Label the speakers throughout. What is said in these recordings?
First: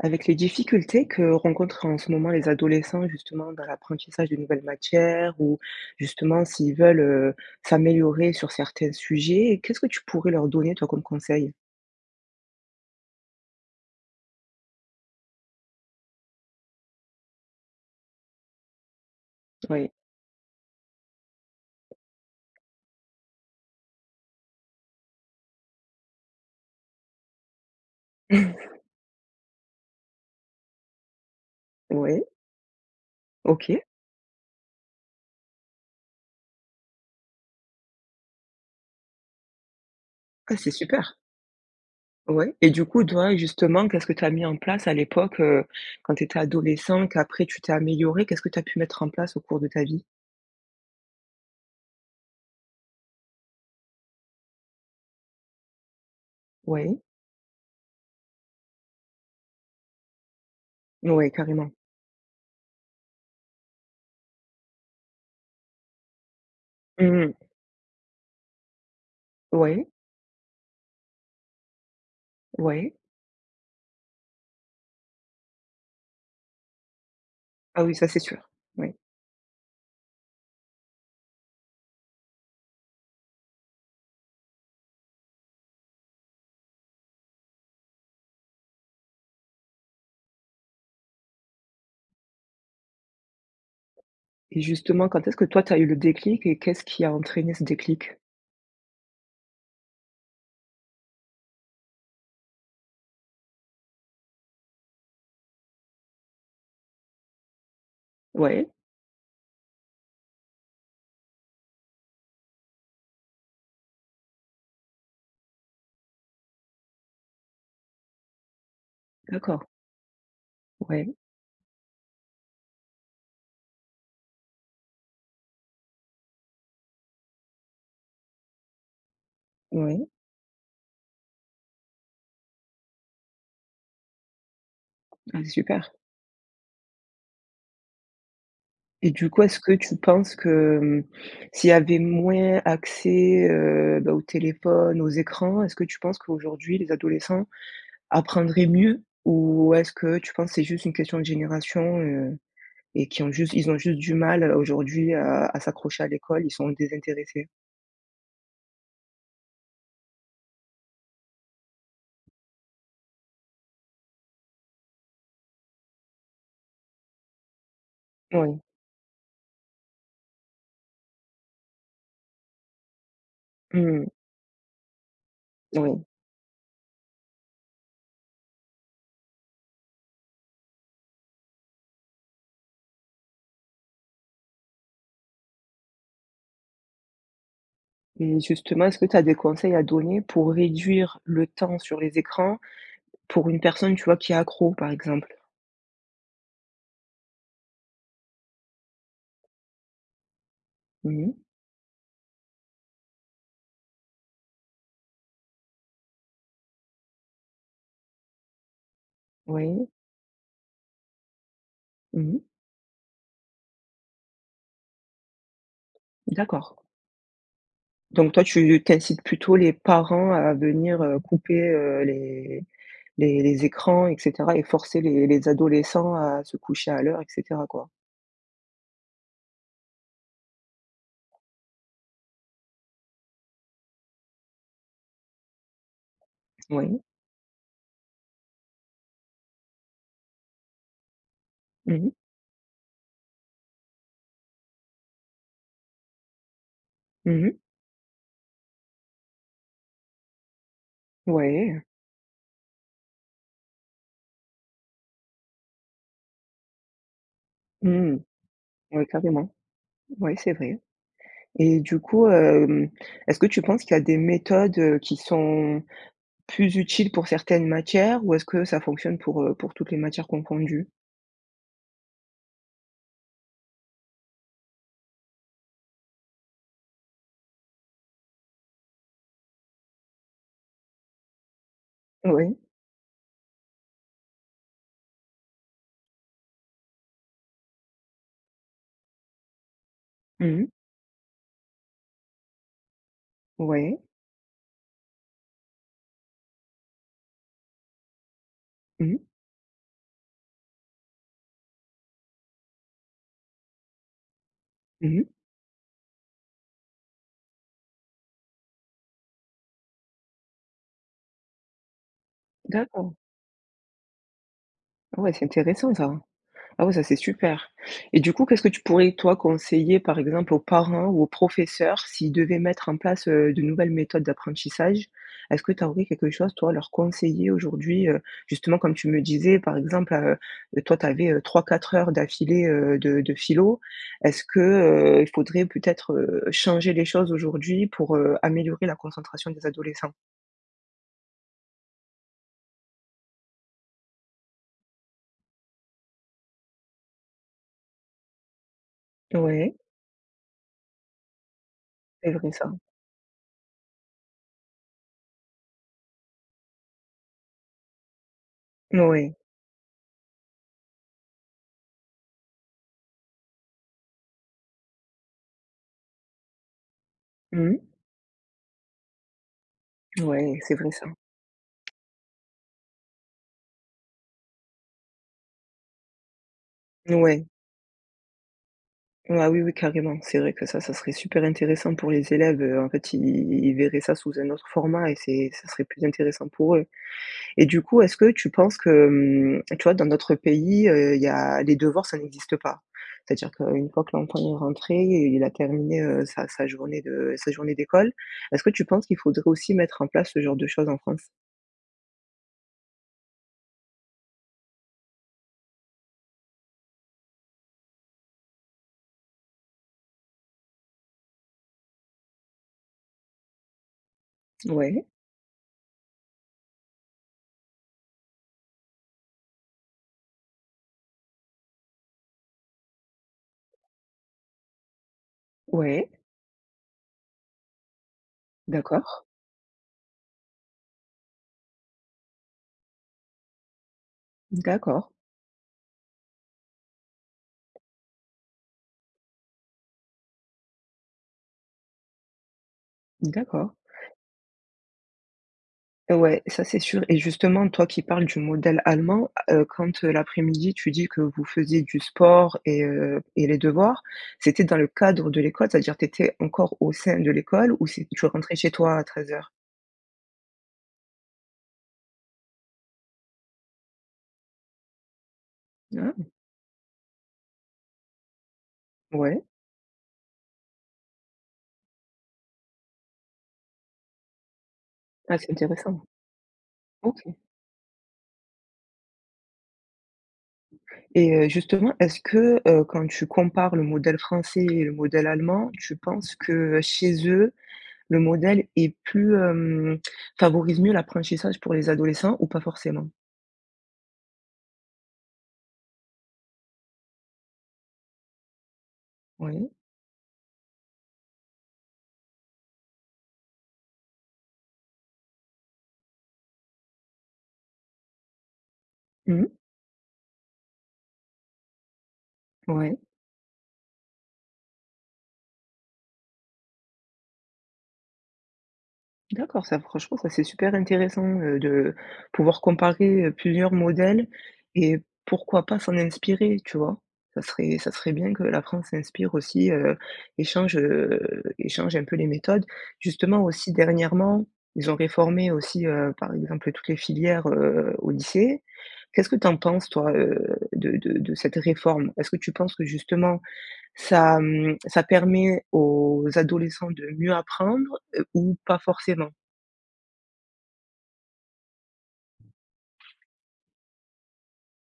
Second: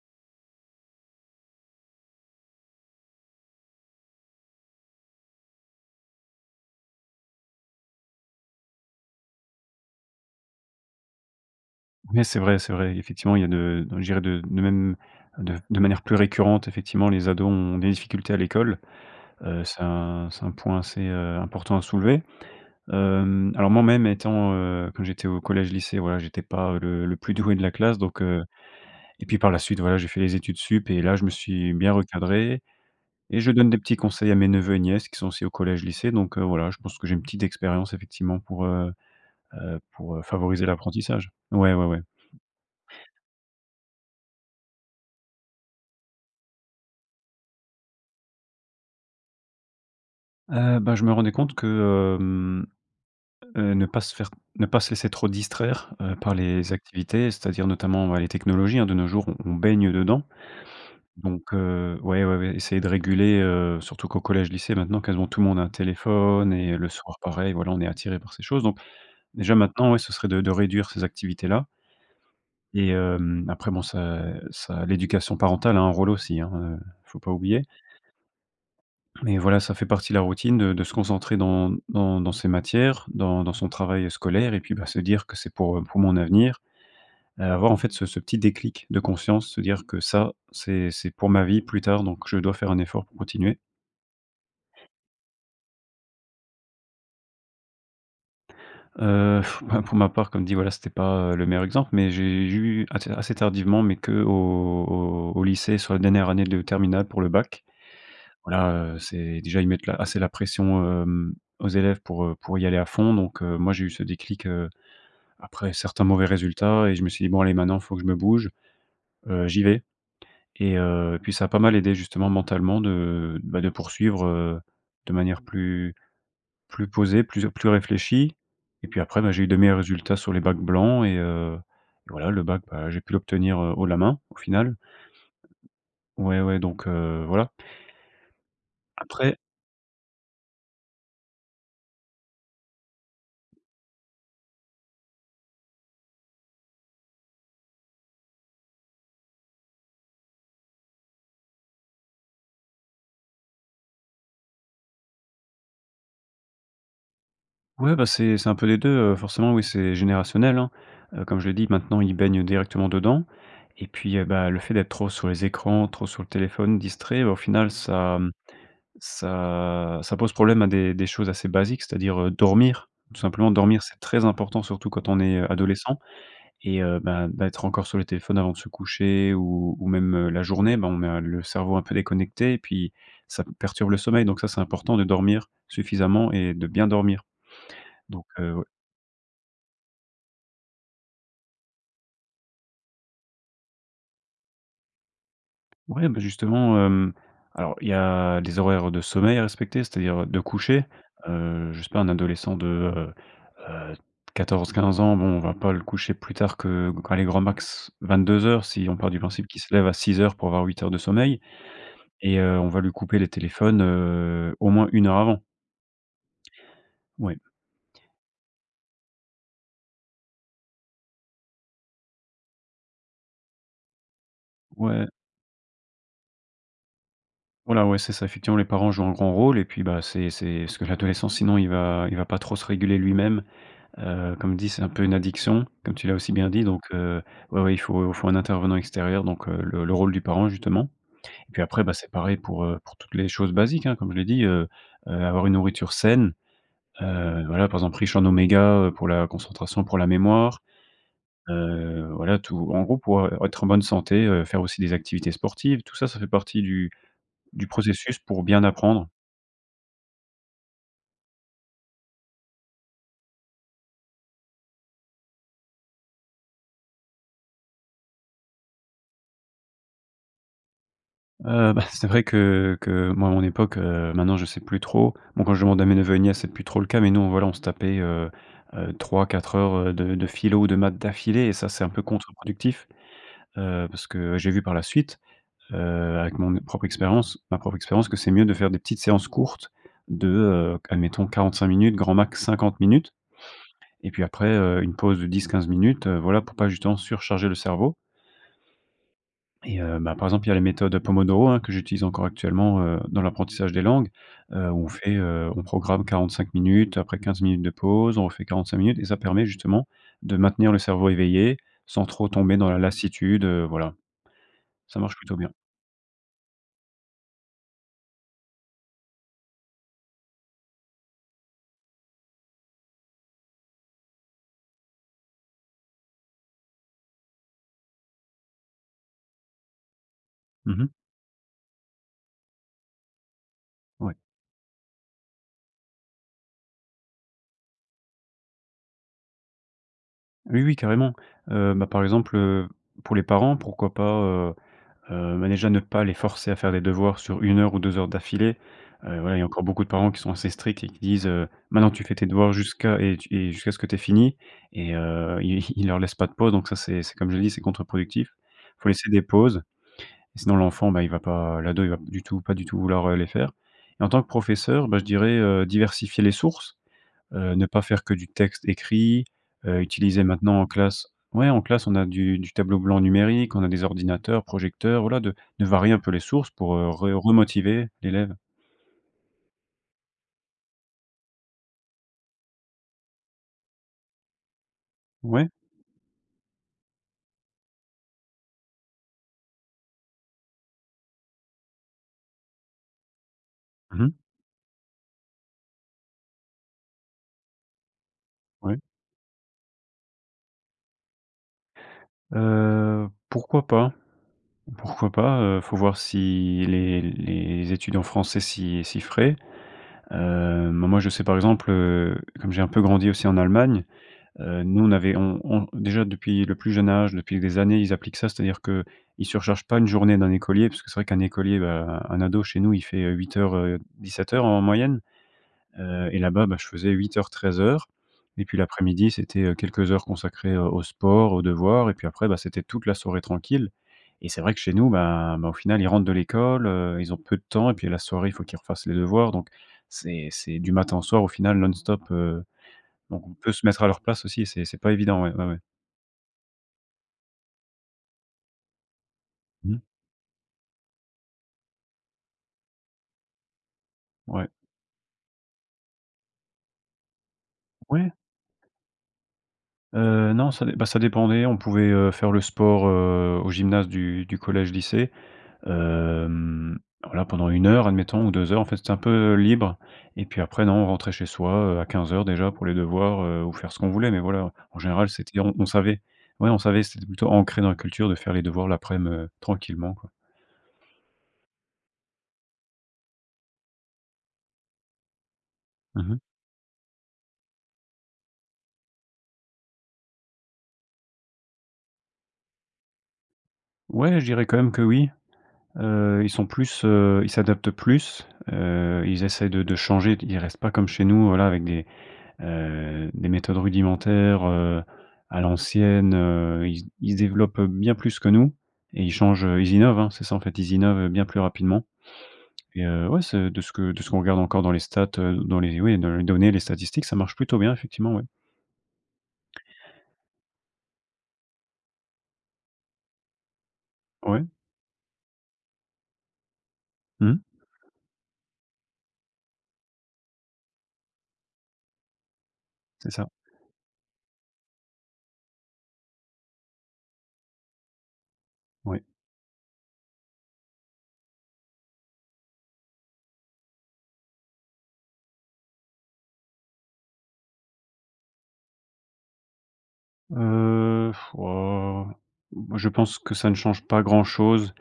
Speaker 1: Avec les difficultés que rencontrent, en ce moment, les adolescents, justement, dans l'apprentissage de nouvelles matières ou, justement, s'ils veulent, heu, s'améliorer sur certains sujets, qu'est-ce que tu pourrais leur donner, toi, comme conseil?
Speaker 2: Oui, c'est vrai, c'est vrai. Effectivement, il y a de je dirais, de même de de manière plus récurrente, effectivement, les ados ont des difficultés à l'école. Heu, c'est
Speaker 1: Oui.
Speaker 2: un c'est un point assez, heu, important à soulever. Hem, alors, moi-même, étant, heu, que j'étais au collège-lycée, voilà, j'étais pas, heu, le le plus doué de la classe, donc heu. Et puis, par la suite, voilà, j'ai fait les études supérieures et là, je me suis bien
Speaker 1: Oui.
Speaker 2: recadré et je donne des
Speaker 1: OK.
Speaker 2: petits conseils à mes neveux et nièces, qui sont aussi au collège-lycée. Donc, heu, voilà, je pense que j'ai une petite expérience, effectivement, pour heu heu, pour, heu,
Speaker 1: Ah,
Speaker 2: favoriser
Speaker 1: c'est super!
Speaker 2: l'apprentissage ouais, ouais, ouais.
Speaker 1: Ouais, et du coup, toi, justement, qu'est-ce que tu as mis en place, à l'époque, heu, quand tu étais adolescent, qu'après tu t'es amélioré, qu'est-ce que tu as pu mettre en place au cours de ta vie?
Speaker 2: Heu, bah, je me rendais compte que, hem, heu, ne pas se faire ne pas laisser trop distraire, heu, par les
Speaker 1: Oui.
Speaker 2: activités, c'est-à-dire, notamment, bah, les technologies, hein, de nos jours, on on baigne dedans.
Speaker 1: Oui,
Speaker 2: Donc
Speaker 1: carrément.
Speaker 2: heu ouais, ouais, ouais, essayer de réguler, heu, surtout qu'au collège-lycée, maintenant, quasiment tout le monde a un téléphone et heu, le soir
Speaker 1: Mmh mh.
Speaker 2: pareil, voilà, on est attiré par ces choses. Donc, déjà,
Speaker 1: Oui.
Speaker 2: maintenant, ouais, ce serait de de réduire ces activités-là et
Speaker 1: Oui.
Speaker 2: hem après, bon, ça ça l'éducation parentale a un rôle aussi, hein, heu, faut pas oublier
Speaker 1: Ah, oui, ça, c'est sûr! Oui.
Speaker 2: et voilà, ça fait partie de la routine de de se concentrer dans dans dans ces matières, dans dans son travail, heu, scolaire, et puis, bah, se dire que c'est pour, heu, pour mon avenir. Heu, avoir, en fait, ce ce petit déclic de conscience, se dire que ça, c'est c'est pour ma vie plus tard, donc je dois faire un effort pour continuer.
Speaker 1: Et justement, quand est-ce que toi tu as eu le déclic et qu'est-ce qui a entraîné ce déclic?
Speaker 2: Heu bah pour ma part, comme dit voilà, c'était pas, heu, le meilleur exemple, mais j'ai j'ai eu assez ta assez tardivement, mais que au au au lycée, soit dernière année de terminale pour le bac.
Speaker 1: Ouais.
Speaker 2: Voilà, heu, c'est déjà ils mettent la assez la pression, hem, aux élèves pour, heu, pour y aller à fond donc heu, moi, j'ai eu ce déclic, heu, après certains mauvais résultats et je me suis dit: «Bon allez maintenant, faut que je me bouge, heu, j'y
Speaker 1: D'accord.
Speaker 2: vais». Et
Speaker 1: Ouais.
Speaker 2: heu, puis ça a pas mal aidé justement mentalement de, heu, bah, de poursuivre, heu, de manière plus plus posée, plus plus réfléchie. Et puis après, bah, j'ai eu de meilleurs
Speaker 1: Ouais.
Speaker 2: résultats sur les bacs blancs et heu, voilà le bac, bah, j'ai pu l'obtenir, heu, haut la main, au final.
Speaker 1: Ah super.
Speaker 2: Ouais, ouais, donc, heu, voilà.
Speaker 1: Et du
Speaker 2: Après
Speaker 1: coup, est-ce que tu penses que, mmh, s'il y avait moins accès, heu, bah, au téléphone, aux écrans, est-ce que tu penses qu'aujourd'hui les adolescents apprendraient mieux? Ou est-ce que tu penses c'est juste une question de génération, heu? Et qui ont juste ils ont juste du mal à aujourd'hui à à s'accrocher à l'école, ils sont désintéressés?
Speaker 2: Ouais, bah, c'est c'est un peu les 2, heu, forcément oui, c'est générationnel, hein. Heu, comme je le dis, maintenant, ils baignent directement dedans. Et puis, heu, bah, le fait d'être trop sur les écrans, trop sur le téléphone, distrait, au final ça, mmh,
Speaker 1: Oui.
Speaker 2: ça ça pose problème à des des choses assez basiques. C'est-à-dire, heu, dormir. Tout simplement
Speaker 1: Mmh
Speaker 2: dormir, c'est
Speaker 1: mh.
Speaker 2: très important surtout quand on est, heu, adolescent.
Speaker 1: Oui.
Speaker 2: Et heu, bah, d'être encore sur le téléphone avant de se coucher ou ou même, heu, la journée, bah, on met à le cerveau un peu déconnecté et puis ça p perturbe le sommeil. Donc ça, c'est important de dormir suffisamment et de bien dormir. Donc
Speaker 1: Mmh
Speaker 2: heu, ouais
Speaker 1: justement est-ce que tu as des conseils à donner pour réduire le temps sur les écrans? Pour une personne, tu vois, qui est accro, par exemple?
Speaker 2: Ouais, bah, justement, hem, alors il y a les horaires de sommeil à respecter, c'est-à-dire, heu, de coucher.
Speaker 1: Mmh mh.
Speaker 2: Heu, je sais pas un adolescent de, heu heu 14-15 ans, bon, on va pas le coucher plus tard que que, allez grand max, 22:00 si on part du principe qu'il se lève
Speaker 1: Oui.
Speaker 2: à 6:00 pour avoir 8 heures de sommeil.
Speaker 1: Mmh
Speaker 2: Et,
Speaker 1: mh.
Speaker 2: heu, on va lui couper les téléphones, heu, au moins 1 heure avant.
Speaker 1: D'accord.
Speaker 2: Ouais.
Speaker 1: Donc toi tu tu incites plutôt les parents à venir, heu, couper, heu, les les les écrans et cetera? Et forcer
Speaker 2: Ouais.
Speaker 1: les les adolescents à se coucher à l'heure et cetera
Speaker 2: Voilà,
Speaker 1: quoi?
Speaker 2: ouais, c'est ça. Effectivement, les parents jouent un grand rôle. Et puis, bah c'est c'est ce que l'adolescent, sinon il va il va pas trop se réguler lui-même. Heu, comme dit, c'est un peu une addiction, comme tu l'as aussi bien dit. Donc
Speaker 1: Oui.
Speaker 2: heu. Ouais ouais, il faut faut un intervenant extérieur, donc heu, le le rôle du parent justement. Et puis après, bah,
Speaker 1: Mmh
Speaker 2: c'est
Speaker 1: mh.
Speaker 2: pareil pour, heu, pour toutes les choses basiques, hein, comme je l'ai dit, heu heu, avoir une nourriture saine.
Speaker 1: Mmh
Speaker 2: Heu,
Speaker 1: mh.
Speaker 2: voilà, par exemple, riche en oméga, heu, pour la concentration, pour la mémoire.
Speaker 1: Ouais.
Speaker 2: Heu, voilà tout en gros pour, heu, être en bonne santé, heu, faire aussi des activités sportives. Tout ça, ça fait partie du du
Speaker 1: Mmh.
Speaker 2: processus pour bien
Speaker 1: Ouais,
Speaker 2: apprendre.
Speaker 1: carrément. Ouais, c'est vrai. Et du coup, hem, est-ce que tu penses qu'il y a des méthodes, heu, qui sont plus utiles pour certaines matières? Ou est-ce que ça fonctionne pour, heu, pour toutes les matières confondues?
Speaker 2: Heu, bah c'est vrai que que moi à mon époque, heu, maintenant je sais plus trop. Bon quand je demande à mes neveux et nièces, c'est plus trop le cas, mais nous, voilà, on se tapait, heu heu, 3-4 heures, heu, de de philo ou de maths d'affilée et ça c'est un peu
Speaker 1: Oui.
Speaker 2: contre-productif. Heu, parce que j'ai vu par la suite, heu, avec mon propre expérience ma propre expérience que c'est mieux de faire des petites séances courtes de,
Speaker 1: Mmh mh.
Speaker 2: heu, admettons 45 minutes, grand max 50 minutes,
Speaker 1: Ouais.
Speaker 2: et puis après, heu, une pause de 10-15, heu, voilà pour pas justement surcharger le cerveau
Speaker 1: Mmh.
Speaker 2: et heu, ben, par exemple, il y a la méthode, heu, Pomodoro, hein, que j'utilise encore actuellement, heu, dans l'apprentissage des langues, heu, on
Speaker 1: Mmh
Speaker 2: fait,
Speaker 1: mh.
Speaker 2: heu, on programme 45 minutes, après 15 minutes de pause. On refait 45 minutes, et ça permet, justement, de maintenir le cerveau éveillé, sans trop tomber dans la
Speaker 1: D'accord.
Speaker 2: lassitude, heu, voilà. Ça marche
Speaker 1: Ouais
Speaker 2: plutôt
Speaker 1: c'est
Speaker 2: bien.
Speaker 1: intéressant ça. Ah oui ça c'est super! Et du coup qu'est-ce que tu pourrais toi conseiller par exemple aux parents ou aux professeurs s'ils devaient mettre en place, heu, de nouvelles méthodes d'apprentissage. Est-ce que tu aurais quelque chose toi, à leur conseiller aujourd'hui? Heu, justement comme tu me disais par exemple, heu
Speaker 2: Mmh
Speaker 1: heu,
Speaker 2: mh.
Speaker 1: toi tu avais 3-4 heures d'affilée, heu, de de philo.
Speaker 2: Ouais.
Speaker 1: Est-ce que, heu, il faudrait peut-être, heu, changer les choses aujourd'hui pour, heu, améliorer la concentration des adolescents?
Speaker 2: Oui, oui, carrément. Heu bah, par exemple, heu, pour les parents, pourquoi pas, heu heu, bah, déjà ne pas les forcer à faire des devoirs sur 1 heure ou 2 heures d'affilée. Heu, ouais, il y a encore
Speaker 1: Ouais.
Speaker 2: beaucoup de parents qui sont assez stricts et qui disent, heu: «Maintenant, tu fais tes
Speaker 1: C'est vrai
Speaker 2: devoirs
Speaker 1: ça.
Speaker 2: jusqu'à et t, et jusqu'à ce que t'aies fini». Et heu, ils ils leur laissent pas de pause. Donc ça, c'est c'est comme je dis, c'est contre-productif. Il faut laisser des
Speaker 1: Ouais.
Speaker 2: pauses, sinon l'enfant, bah, il va pas l'ado, il va pas du tout pas du tout vouloir, heu, les faire. Et en tant que professeur, bah, je dirais, heu, diversifier les sources. Heu, ne
Speaker 1: Mmh mh.
Speaker 2: pas faire que du texte écrit. Heu, utiliser
Speaker 1: Ouais,
Speaker 2: maintenant, en
Speaker 1: c'est vrai ça.
Speaker 2: classe. Ouais, en classe, on a du du tableau blanc numérique, on a des ordinateurs, projecteurs. Voilà, de de varier un peu les sources pour, heu, re
Speaker 1: Ouais.
Speaker 2: remotiver l'élève.
Speaker 1: Ah oui oui, carrément. C'est vrai que ça, ce serait super intéressant pour les élèves. Heu, en fait, ils ils ils verraient ça sous un autre format et c'est
Speaker 2: Ouais.
Speaker 1: ça serait plus intéressant pour eux. Et du coup, est-ce que tu penses que, mmh, tu vois, dans d'autres pays, heu, il y a les devoirs, ça n'existe pas? C'est-à-dire qu'une
Speaker 2: Mmh
Speaker 1: fois que
Speaker 2: mh.
Speaker 1: l'enfant est rentré et il a terminé, heu, sa sa journée de sa journée d'école. Est-ce que
Speaker 2: Ouais.
Speaker 1: tu penses qu'il faudrait aussi mettre en place ce genre de choses en France?
Speaker 2: Heu, pourquoi pas pourquoi pas? Heu, faut voir si les les études en France s'y s'y feraient. Heu, mais moi, je sais, par exemple, heu, comme j'ai un peu grandi aussi en Allemagne, heu, nous, on
Speaker 1: Ouais.
Speaker 2: avait on on déjà depuis le plus jeune âge, depuis des années, ils appliquent ça. C'est-à-dire que ils surchargent pas une journée d'un écolier. Parce que c'est vrai qu'un écolier, bah, un ado chez nous, il fait, heu 08:00, heu, 17:00 en moyenne.
Speaker 1: Ouais.
Speaker 2: Heu, et là-bas, bah, je faisais 08:00 13:00. Et puis l'après-midi,
Speaker 1: D'accord.
Speaker 2: c'était, heu, quelques heures consacrées au au sport, aux devoirs, et puis après, bah, c'était toute la soirée tranquille. Et c'est vrai que chez nous,
Speaker 1: D'accord.
Speaker 2: bah bah, au final, ils rentrent de l'école, heu, ils ont peu de temps et puis, la soirée, il faut qu'ils refassent les devoirs. Donc, c'est c'est du matin au soir, au final, non-stop. Heu donc, on peut se
Speaker 1: D'accord.
Speaker 2: mettre à leur place aussi, c'est c'est pas évident. Ouais ouais ouais.
Speaker 1: Ouais, ça, c'est sûr. Et justement, toi qui parles du modèle allemand, heu,
Speaker 2: Mmh.
Speaker 1: quand l'après-midi tu dis que vous faisiez du sport et heu, et les devoirs,
Speaker 2: Ouais.
Speaker 1: c'était dans le cadre de l'école? C'est-à-dire que t'étais encore au sein de l'école ou c'est
Speaker 2: Ouais.
Speaker 1: il faut rentrer chez toi à 13:00?
Speaker 2: Heu, non ça dep bah, ça dépendait. On pouvait, heu, faire le sport, heu, au gymnase du du collège lycée,
Speaker 1: Ah.
Speaker 2: hem, alors, là, pendant 1 heure admettons ou 2 heures. En fait, c'était un peu
Speaker 1: Ouais.
Speaker 2: libre. Et puis après, non, on rentrait chez soit, heu, à 15:00 déjà, pour les devoirs, heu, ou faire ce qu'on voulait. Mais voilà, en général
Speaker 1: Ah,
Speaker 2: c'était
Speaker 1: c'est
Speaker 2: on on savait.
Speaker 1: intéressant.
Speaker 2: Ouais, on savait c'était
Speaker 1: OK.
Speaker 2: plutôt ancré dans la culture de faire les devoirs l'aprem, heu, tranquillement, quoi.
Speaker 1: Et heu, justement, est-ce que, heu, quand tu compares le modèle français et le modèle allemand, tu
Speaker 2: Mmh mh.
Speaker 1: penses que, chez eux, le modèle est plus, hem, favorise mieux l'apprentissage pour les adolescents ou pas forcément?
Speaker 2: Ouais, je dirais quand même que oui. Heu, ils sont plus, heu, ils s'adaptent plus. Heu, ils essaient de
Speaker 1: Oui.
Speaker 2: de changer de ils restent pas comme chez nous, voilà, avec des, heu, des méthodes rudimentaires, heu, à l'ancienne. Heu, ils se ils développent bien plus que nous et ils changent,
Speaker 1: Mmh.
Speaker 2: ils innovent. Hein, c'est ça, en fait, ils innovent bien plus rapidement. Et
Speaker 1: Ouais.
Speaker 2: heu, ouais, c'est de ce que de ce qu'on regarde encore dans les stats, heu, dans les oui dans les données les statistiques, ça marche plutôt bien, effectivement. Ouais.
Speaker 1: D'accord, ça, franchement ça, c'est super intéressant, heu, de pouvoir comparer, heu, plusieurs modèles
Speaker 2: Ouais.
Speaker 1: et pourquoi pas, s'en inspirer, tu vois? Ca
Speaker 2: Mmh.
Speaker 1: serait ça serait bien que la France s'inspire aussi, heu, et change heu, et change un peu les méthodes.
Speaker 2: C'est ça.
Speaker 1: Justement, aussi dernièrement, ils ont réformé aussi, heu, par exemple, toutes les filières, heu, au lycée.
Speaker 2: Ouais.
Speaker 1: Qu'est-ce que tu en penses, toi, heu, de de de cette réforme? Est-ce que tu penses que, justement, ça mmh, ça permet aux adolescents de mieux apprendre, heu, ou pas forcément?
Speaker 2: Heu, pff, oh, moi, je pense que ça ne change pas grand-chose,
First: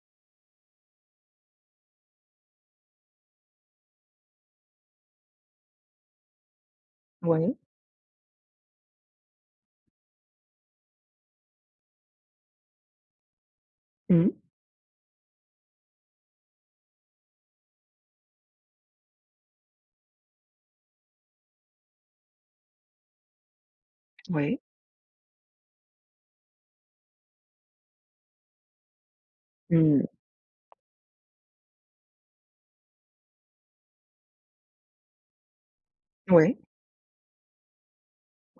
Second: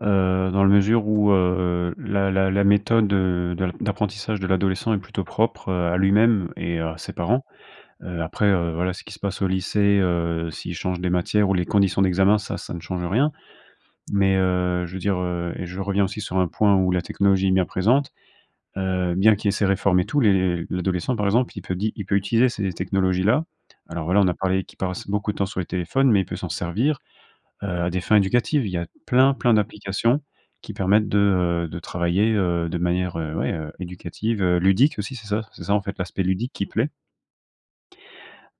Speaker 2: heu, dans la mesure où, heu, la la la méthode, heu, d'ap d'apprentissage de l'adolescent est plutôt propre, heu, à lui-même et à ses parents.
Speaker 1: Oui.
Speaker 2: Heu, après, heu, voilà, ce qui se passe au lycée, heu, s'ils changent des matières ou les conditions d'examen, ça ça ne change rien. Mais
Speaker 1: Mmh.
Speaker 2: heu, je veux dire heu, et je reviens aussi sur un point où la technologie est bien présente.e Heu, bien qu'il y ait ces réformes et tout, les l'adolescent, par exemple, il peut di il peut utiliser ces technologies-là. Alors voilà, on a
Speaker 1: Ouais.
Speaker 2: parlé qu'il passe beaucoup de temps sur les téléphones, mais il peut s'en servir, heu, à des fins éducatives. Il y a plein plein
Speaker 1: Mmh.
Speaker 2: d'applications qui permettent de, heu, de travailler, heu, de manière, heu, ouais, éducative, ludique aussi. C'est ça c'est ça, en fait, l'aspect ludique
Speaker 1: Ouais.
Speaker 2: qui plaît.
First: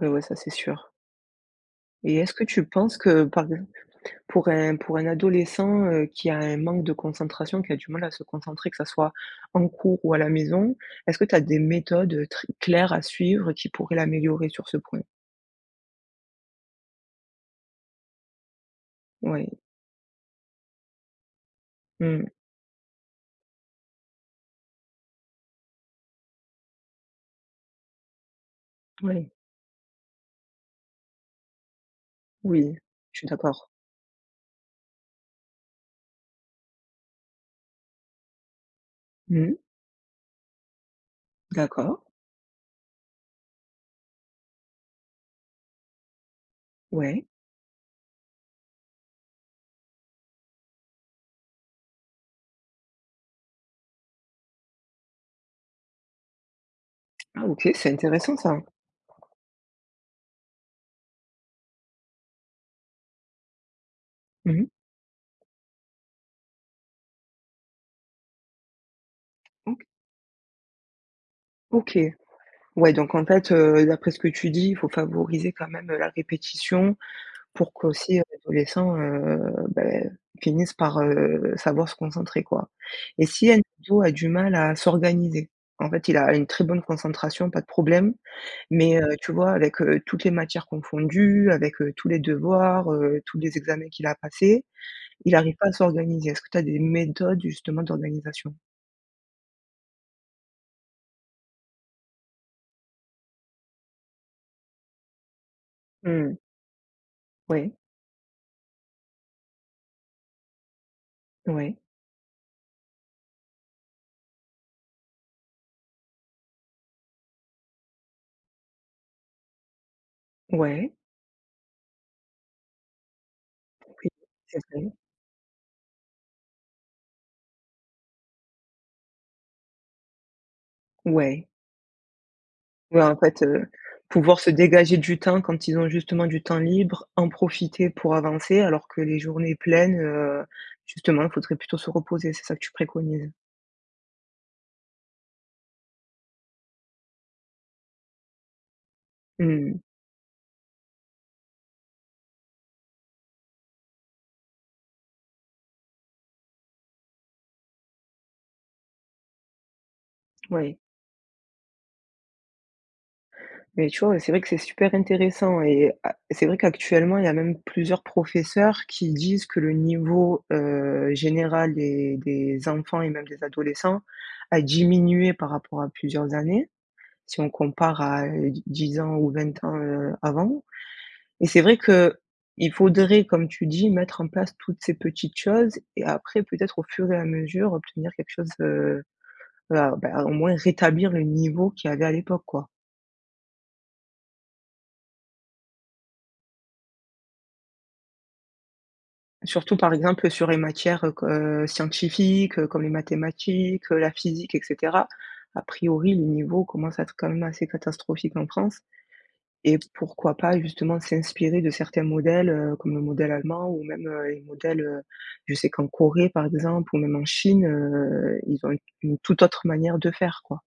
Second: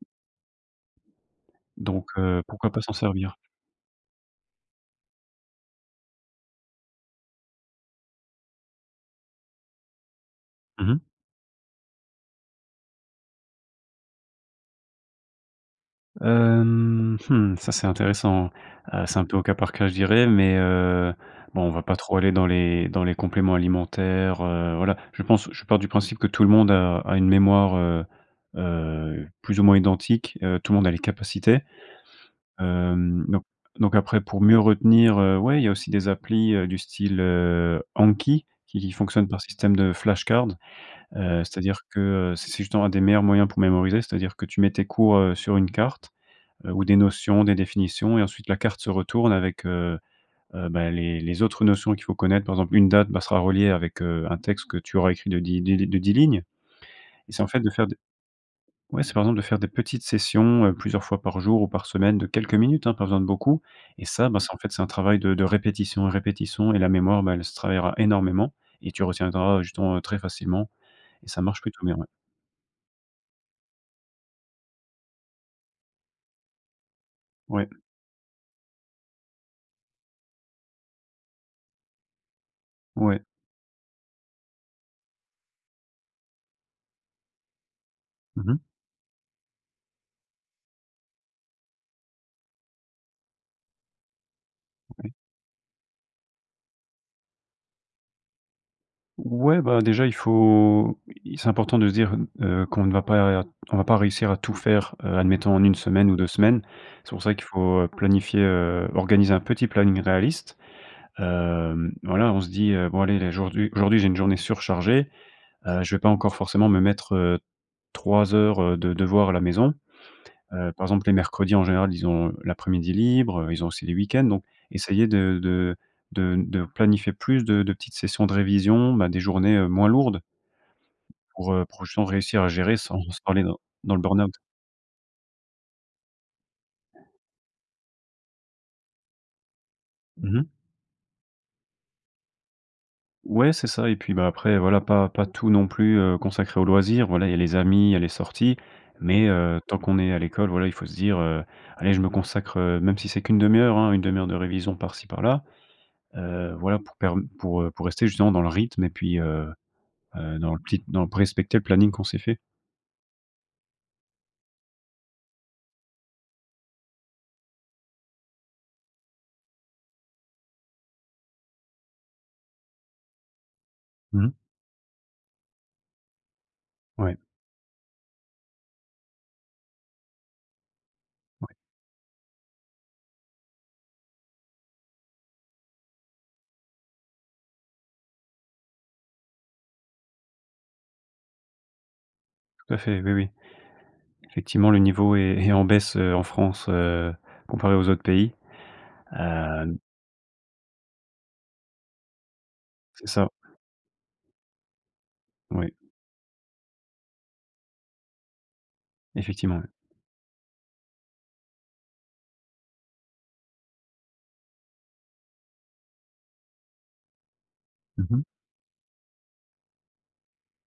Speaker 1: Ouais, ouais, ça, c'est sûr.
Speaker 2: Donc
Speaker 1: Et est-ce
Speaker 2: heu,
Speaker 1: que tu
Speaker 2: pourquoi pas s'en
Speaker 1: penses que,
Speaker 2: servir?
Speaker 1: par pour un pour un adolescent, heu, qui a un manque de concentration, qui a du mal à se concentrer, que ça soit en cours ou à la maison?
Speaker 2: Mmh mh.
Speaker 1: Est-ce que tu as des méthodes, heu, très claires à suivre qui pourraient l'améliorer sur ce point?
Speaker 2: Hem mmh. Ça, c'est intéressant. Heu, c'est un peu au cas
Speaker 1: Oui.
Speaker 2: par cas, je dirais mais heu, bon, on va pas trop
Speaker 1: Mmh.
Speaker 2: aller dans les dans les compléments alimentaires, heu, voilà, je pense je pars du principe que tout le monde a a une mémoire, heu, heu,
Speaker 1: Oui.
Speaker 2: plus ou moins identique, heu, tout le monde a les capacités.
Speaker 1: Oui, je
Speaker 2: Hem
Speaker 1: suis
Speaker 2: donc
Speaker 1: d'accord.
Speaker 2: donc après, pour mieux retenir, heu, ouais, il y a aussi des applis, heu, du style, heu, Anki qui qui fonctionne par
Speaker 1: Mmh mh.
Speaker 2: système de flashcards. Heu, c'est-à-dire
Speaker 1: D'accord.
Speaker 2: que, heu, c'est c'est justement un des meilleurs moyens pour mémoriser. C'est-à-dire que tu mets tes cours, heu, sur une carte, heu, ou des
Speaker 1: Ouais.
Speaker 2: notions, des définitions et ensuite la carte se retourne avec, heu, heu, bah les les autres notions qu'il faut connaître. Par exemple, une date, bah, sera reliée avec, heu, un texte que tu auras écrit de di de de 10 lignes. Et c'est
Speaker 1: Ah
Speaker 2: en fait de
Speaker 1: OK
Speaker 2: faire
Speaker 1: c'est
Speaker 2: de
Speaker 1: intéressant ça.
Speaker 2: ouais, c'est par exemple de faire des petites sessions, heu, plusieurs fois par jour ou par semaine de quelques minutes hein, pas besoin de beaucoup et ça, bah, c'est en
Speaker 1: Mmh.
Speaker 2: fait, c'est un travail de de répétition et répétition, et la mémoire, bah elle se travaillera énormément et tu retiendras, heu,
Speaker 1: OK.
Speaker 2: justement, heu, très facilement et ça marche plutôt bien
Speaker 1: OK
Speaker 2: ouais.
Speaker 1: ouais donc en fait, heu, d'après ce que tu dis, faut favoriser quand même la répétition,
Speaker 2: Ouais.
Speaker 1: pour qu'aussi l'adolescent, heu, beh, finisse par, heu, savoir se concentrer quoi.
Speaker 2: Ouais.
Speaker 1: Et si un ado a du mal à s'organiser, en fait il a une très bonne concentration, pas de problème
Speaker 2: Mmh mh.
Speaker 1: mais heu, tu vois avec, heu, toutes les matières confondues, avec, heu, tous les devoirs, heu, tous les examens qu'il a à passer,
Speaker 2: OK.
Speaker 1: il arrive pas à s'organiser. Est-ce que tu as des méthodes justement d'organisation?
Speaker 2: Ouais, bah déjà il faut, il c'est important de se dire n heu, qu'on ne va pas on va pas réussir à tout faire, heu, admettons en 1 semaine ou 2
Speaker 1: Mmh.
Speaker 2: semaines. C'est pour ça qu'il
Speaker 1: Ouais.
Speaker 2: faut, heu, planifier, heu, organiser un petit planning réaliste.
Speaker 1: Ouais.
Speaker 2: Hem, voilà, on se dit: «Heu, bon allez, là aujourd'hui- aujourd'hui, j'ai une journée surchargée, heu, je vais pas encore forcément me mettre, heu, 3 heures, heu, de devoir à la maison» heu, par
Speaker 1: Ouais.
Speaker 2: exemple, les mercredis en général, ils ont, heu, l'après-midi libre, ils ont aussi les
Speaker 1: OK.
Speaker 2: week-ends, donc
Speaker 1: C'est vrai.
Speaker 2: essayer de de de n de planifier plus de de petites sessions de révision, bah des journées, heu, moins lourdes
Speaker 1: Ouais.
Speaker 2: pour, heu, pour justement réussir à gérer sans
Speaker 1: Ouais en
Speaker 2: sans
Speaker 1: fait,
Speaker 2: aller dans
Speaker 1: heu,
Speaker 2: dans le burn-out.
Speaker 1: pouvoir se dégager du temps quand ils ont justement du temps libre, en profiter pour avancer alors que les journées pleines,
Speaker 2: Mmh
Speaker 1: heu,
Speaker 2: mh.
Speaker 1: justement il faudrait plutôt se reposer, c'est ça que tu préconises?
Speaker 2: Ouais, c'est ça et puis, bah après, voilà, pas pas tout non plus, heu, consacrer aux loisirs. Voilà, il y a les amis, il y a les sorties. Mais heu,
Speaker 1: Mmh.
Speaker 2: tant qu'on est à l'école, voilà, il faut se dire, heu: «Allez je me consacre, heu» même si c'est qu'une demi-heure hein, une demi-heure de révision par-ci par-là. Heu, voilà, pour perm pour, heu, pour rester justement dans le rythme et puis, heu, heu, dans le
Speaker 1: Oui.
Speaker 2: pli dans le p respecter le planning qu'on s'est fait.
Speaker 1: Beh tu vois c'est vrai que c'est super intéressant et à c'est vrai qu'actuellement il y a même plusieurs professeurs qui disent que le niveau, heu, général des des enfants et même des adolescents
Speaker 2: Mmh.
Speaker 1: a diminué par rapport à plusieurs années,
Speaker 2: Ouais.
Speaker 1: si on compare à d dix ans ou 20 ans, heu, avant. Et
Speaker 2: Ouais.
Speaker 1: c'est vrai qu'il faudrait comme tu dis mettre en place toutes ces petites choses et après peut-être, au fur et à mesure obtenir quelque chose, heu, voilà ben, au moins rétablir le niveau qu'il y avait à l'époque quoi.
Speaker 2: Tout à fait, oui oui. Effectivement, le niveau est est en baisse, heu, en France, heu, comparé aux autres pays,
Speaker 1: Surtout
Speaker 2: hem
Speaker 1: par exemple sur les matières q heu, scientifiques comme les
Speaker 2: C'est ça.
Speaker 1: mathématiques, la physique et cetera, a
Speaker 2: Oui.
Speaker 1: priori le niveau commence à être quand même assez catastrophique en France
Speaker 2: Effectivement, oui.
Speaker 1: et pourquoi pas justement s'inspirer de certains modèles, heu, comme le modèle allemand ou même, heu, les modèles heu, je sais qu'en Corée par exemple ou même en Chine,
Speaker 2: Mmh mh.
Speaker 1: heu, ils ont une une toute autre manière de faire quoi.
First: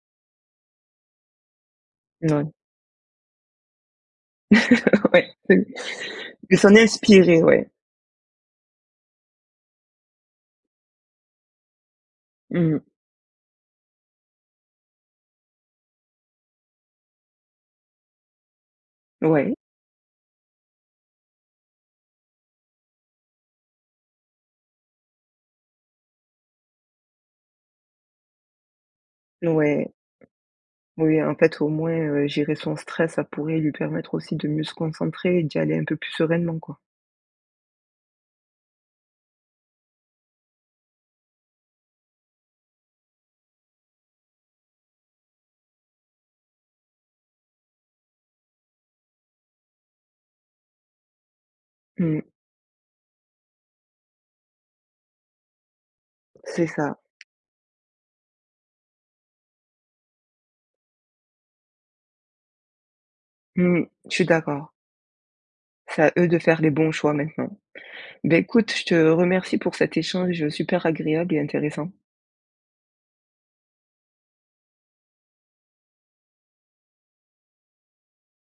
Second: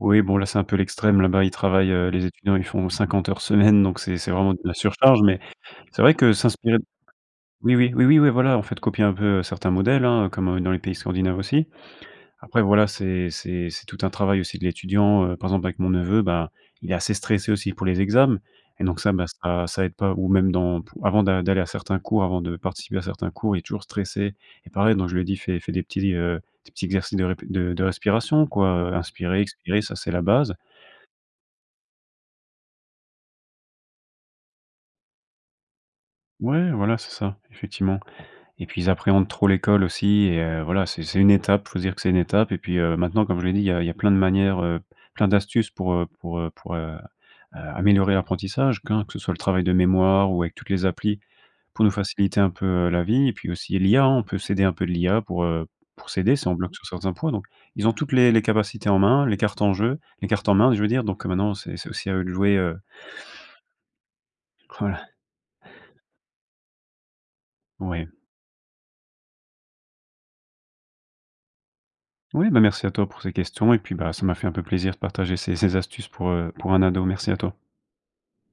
Speaker 2: Oui bon là c'est un peu l'extrême. Là-bas ils travaillent, heu, les
Speaker 1: Mouais.
Speaker 2: étudiants ils font 50 heures semaine donc c'est c'est vraiment de la surcharge
Speaker 1: Ouais
Speaker 2: mais
Speaker 1: mais
Speaker 2: c'est vrai que
Speaker 1: s'en
Speaker 2: s'inspirer
Speaker 1: est
Speaker 2: d
Speaker 1: inspirer ouais.
Speaker 2: oui oui, oui, oui, ouais voilà en fait copier un peu, heu, certains modèles hein, comme dans les pays scandinaves aussi. Après
Speaker 1: Mmh mh.
Speaker 2: voilà, c'est c'est c'est tout un travail aussi de l'étudiant, heu, par exemple avec mon neveu, ben, il est assez stressé aussi pour les exams et donc ça ben
Speaker 1: Ouais.
Speaker 2: ça ça aide pas ou même dans pou avant d'a d'aller à certains cours avant de participer à certains cours, il est toujours stressé et pareil donc je lui ai dit: «Fais fais des petits, heu, des petits exercices de rép de de respiration quoi heu, inspirer, expirer,
Speaker 1: Ouais.
Speaker 2: ça c'est la base».
Speaker 1: Oui en fait au moins, heu, gérer son stress, ça pourrait lui permettre aussi de mieux se concentrer et d'y aller un peu plus sereinement
Speaker 2: Ouais
Speaker 1: quoi.
Speaker 2: voilà, c'est ça effectivement. Et puis ils appréhendent trop l'école aussi et heu, voilà, c'est c'est une étape, faut se dire que c'est une étape. Et puis, heu, maintenant, comme je l'ai dit, il y a il y a plein de manières, heu, p plein d'astuces pour, heu, pour, heu, pour a heu, améliorer l'apprentissage, q hein que ce soit le travail de mémoire ou avec toutes les applis, pour nous
Speaker 1: Mmh.
Speaker 2: faciliter un peu, heu, la vie. Et puis aussi l'IA, hein, on peut s'aider un peu de l'IA pour, heu, p pour s'aider, si on
Speaker 1: C'est
Speaker 2: bloque sur
Speaker 1: ça.
Speaker 2: certains points. Donc, ils ont toutes les les capacités en main, les cartes en jeu, les cartes en main, je veux dire donc heu, maintenant c'est c'est aussi à eux de jouer, heu
Speaker 1: Mmh. Je suis d'accord.
Speaker 2: Voilà.
Speaker 1: C'est à eux de faire les bons choix maintenant.
Speaker 2: Ouais.
Speaker 1: Beh, écoute je te remercie pour cet échange super agréable et intéressant.
Speaker 2: Oui, bah merci à toi pour ces questions et puis bah, ça m'a fait un peu plaisir de partager ces ces astuces pour, heu, pour un ado. Merci à toi.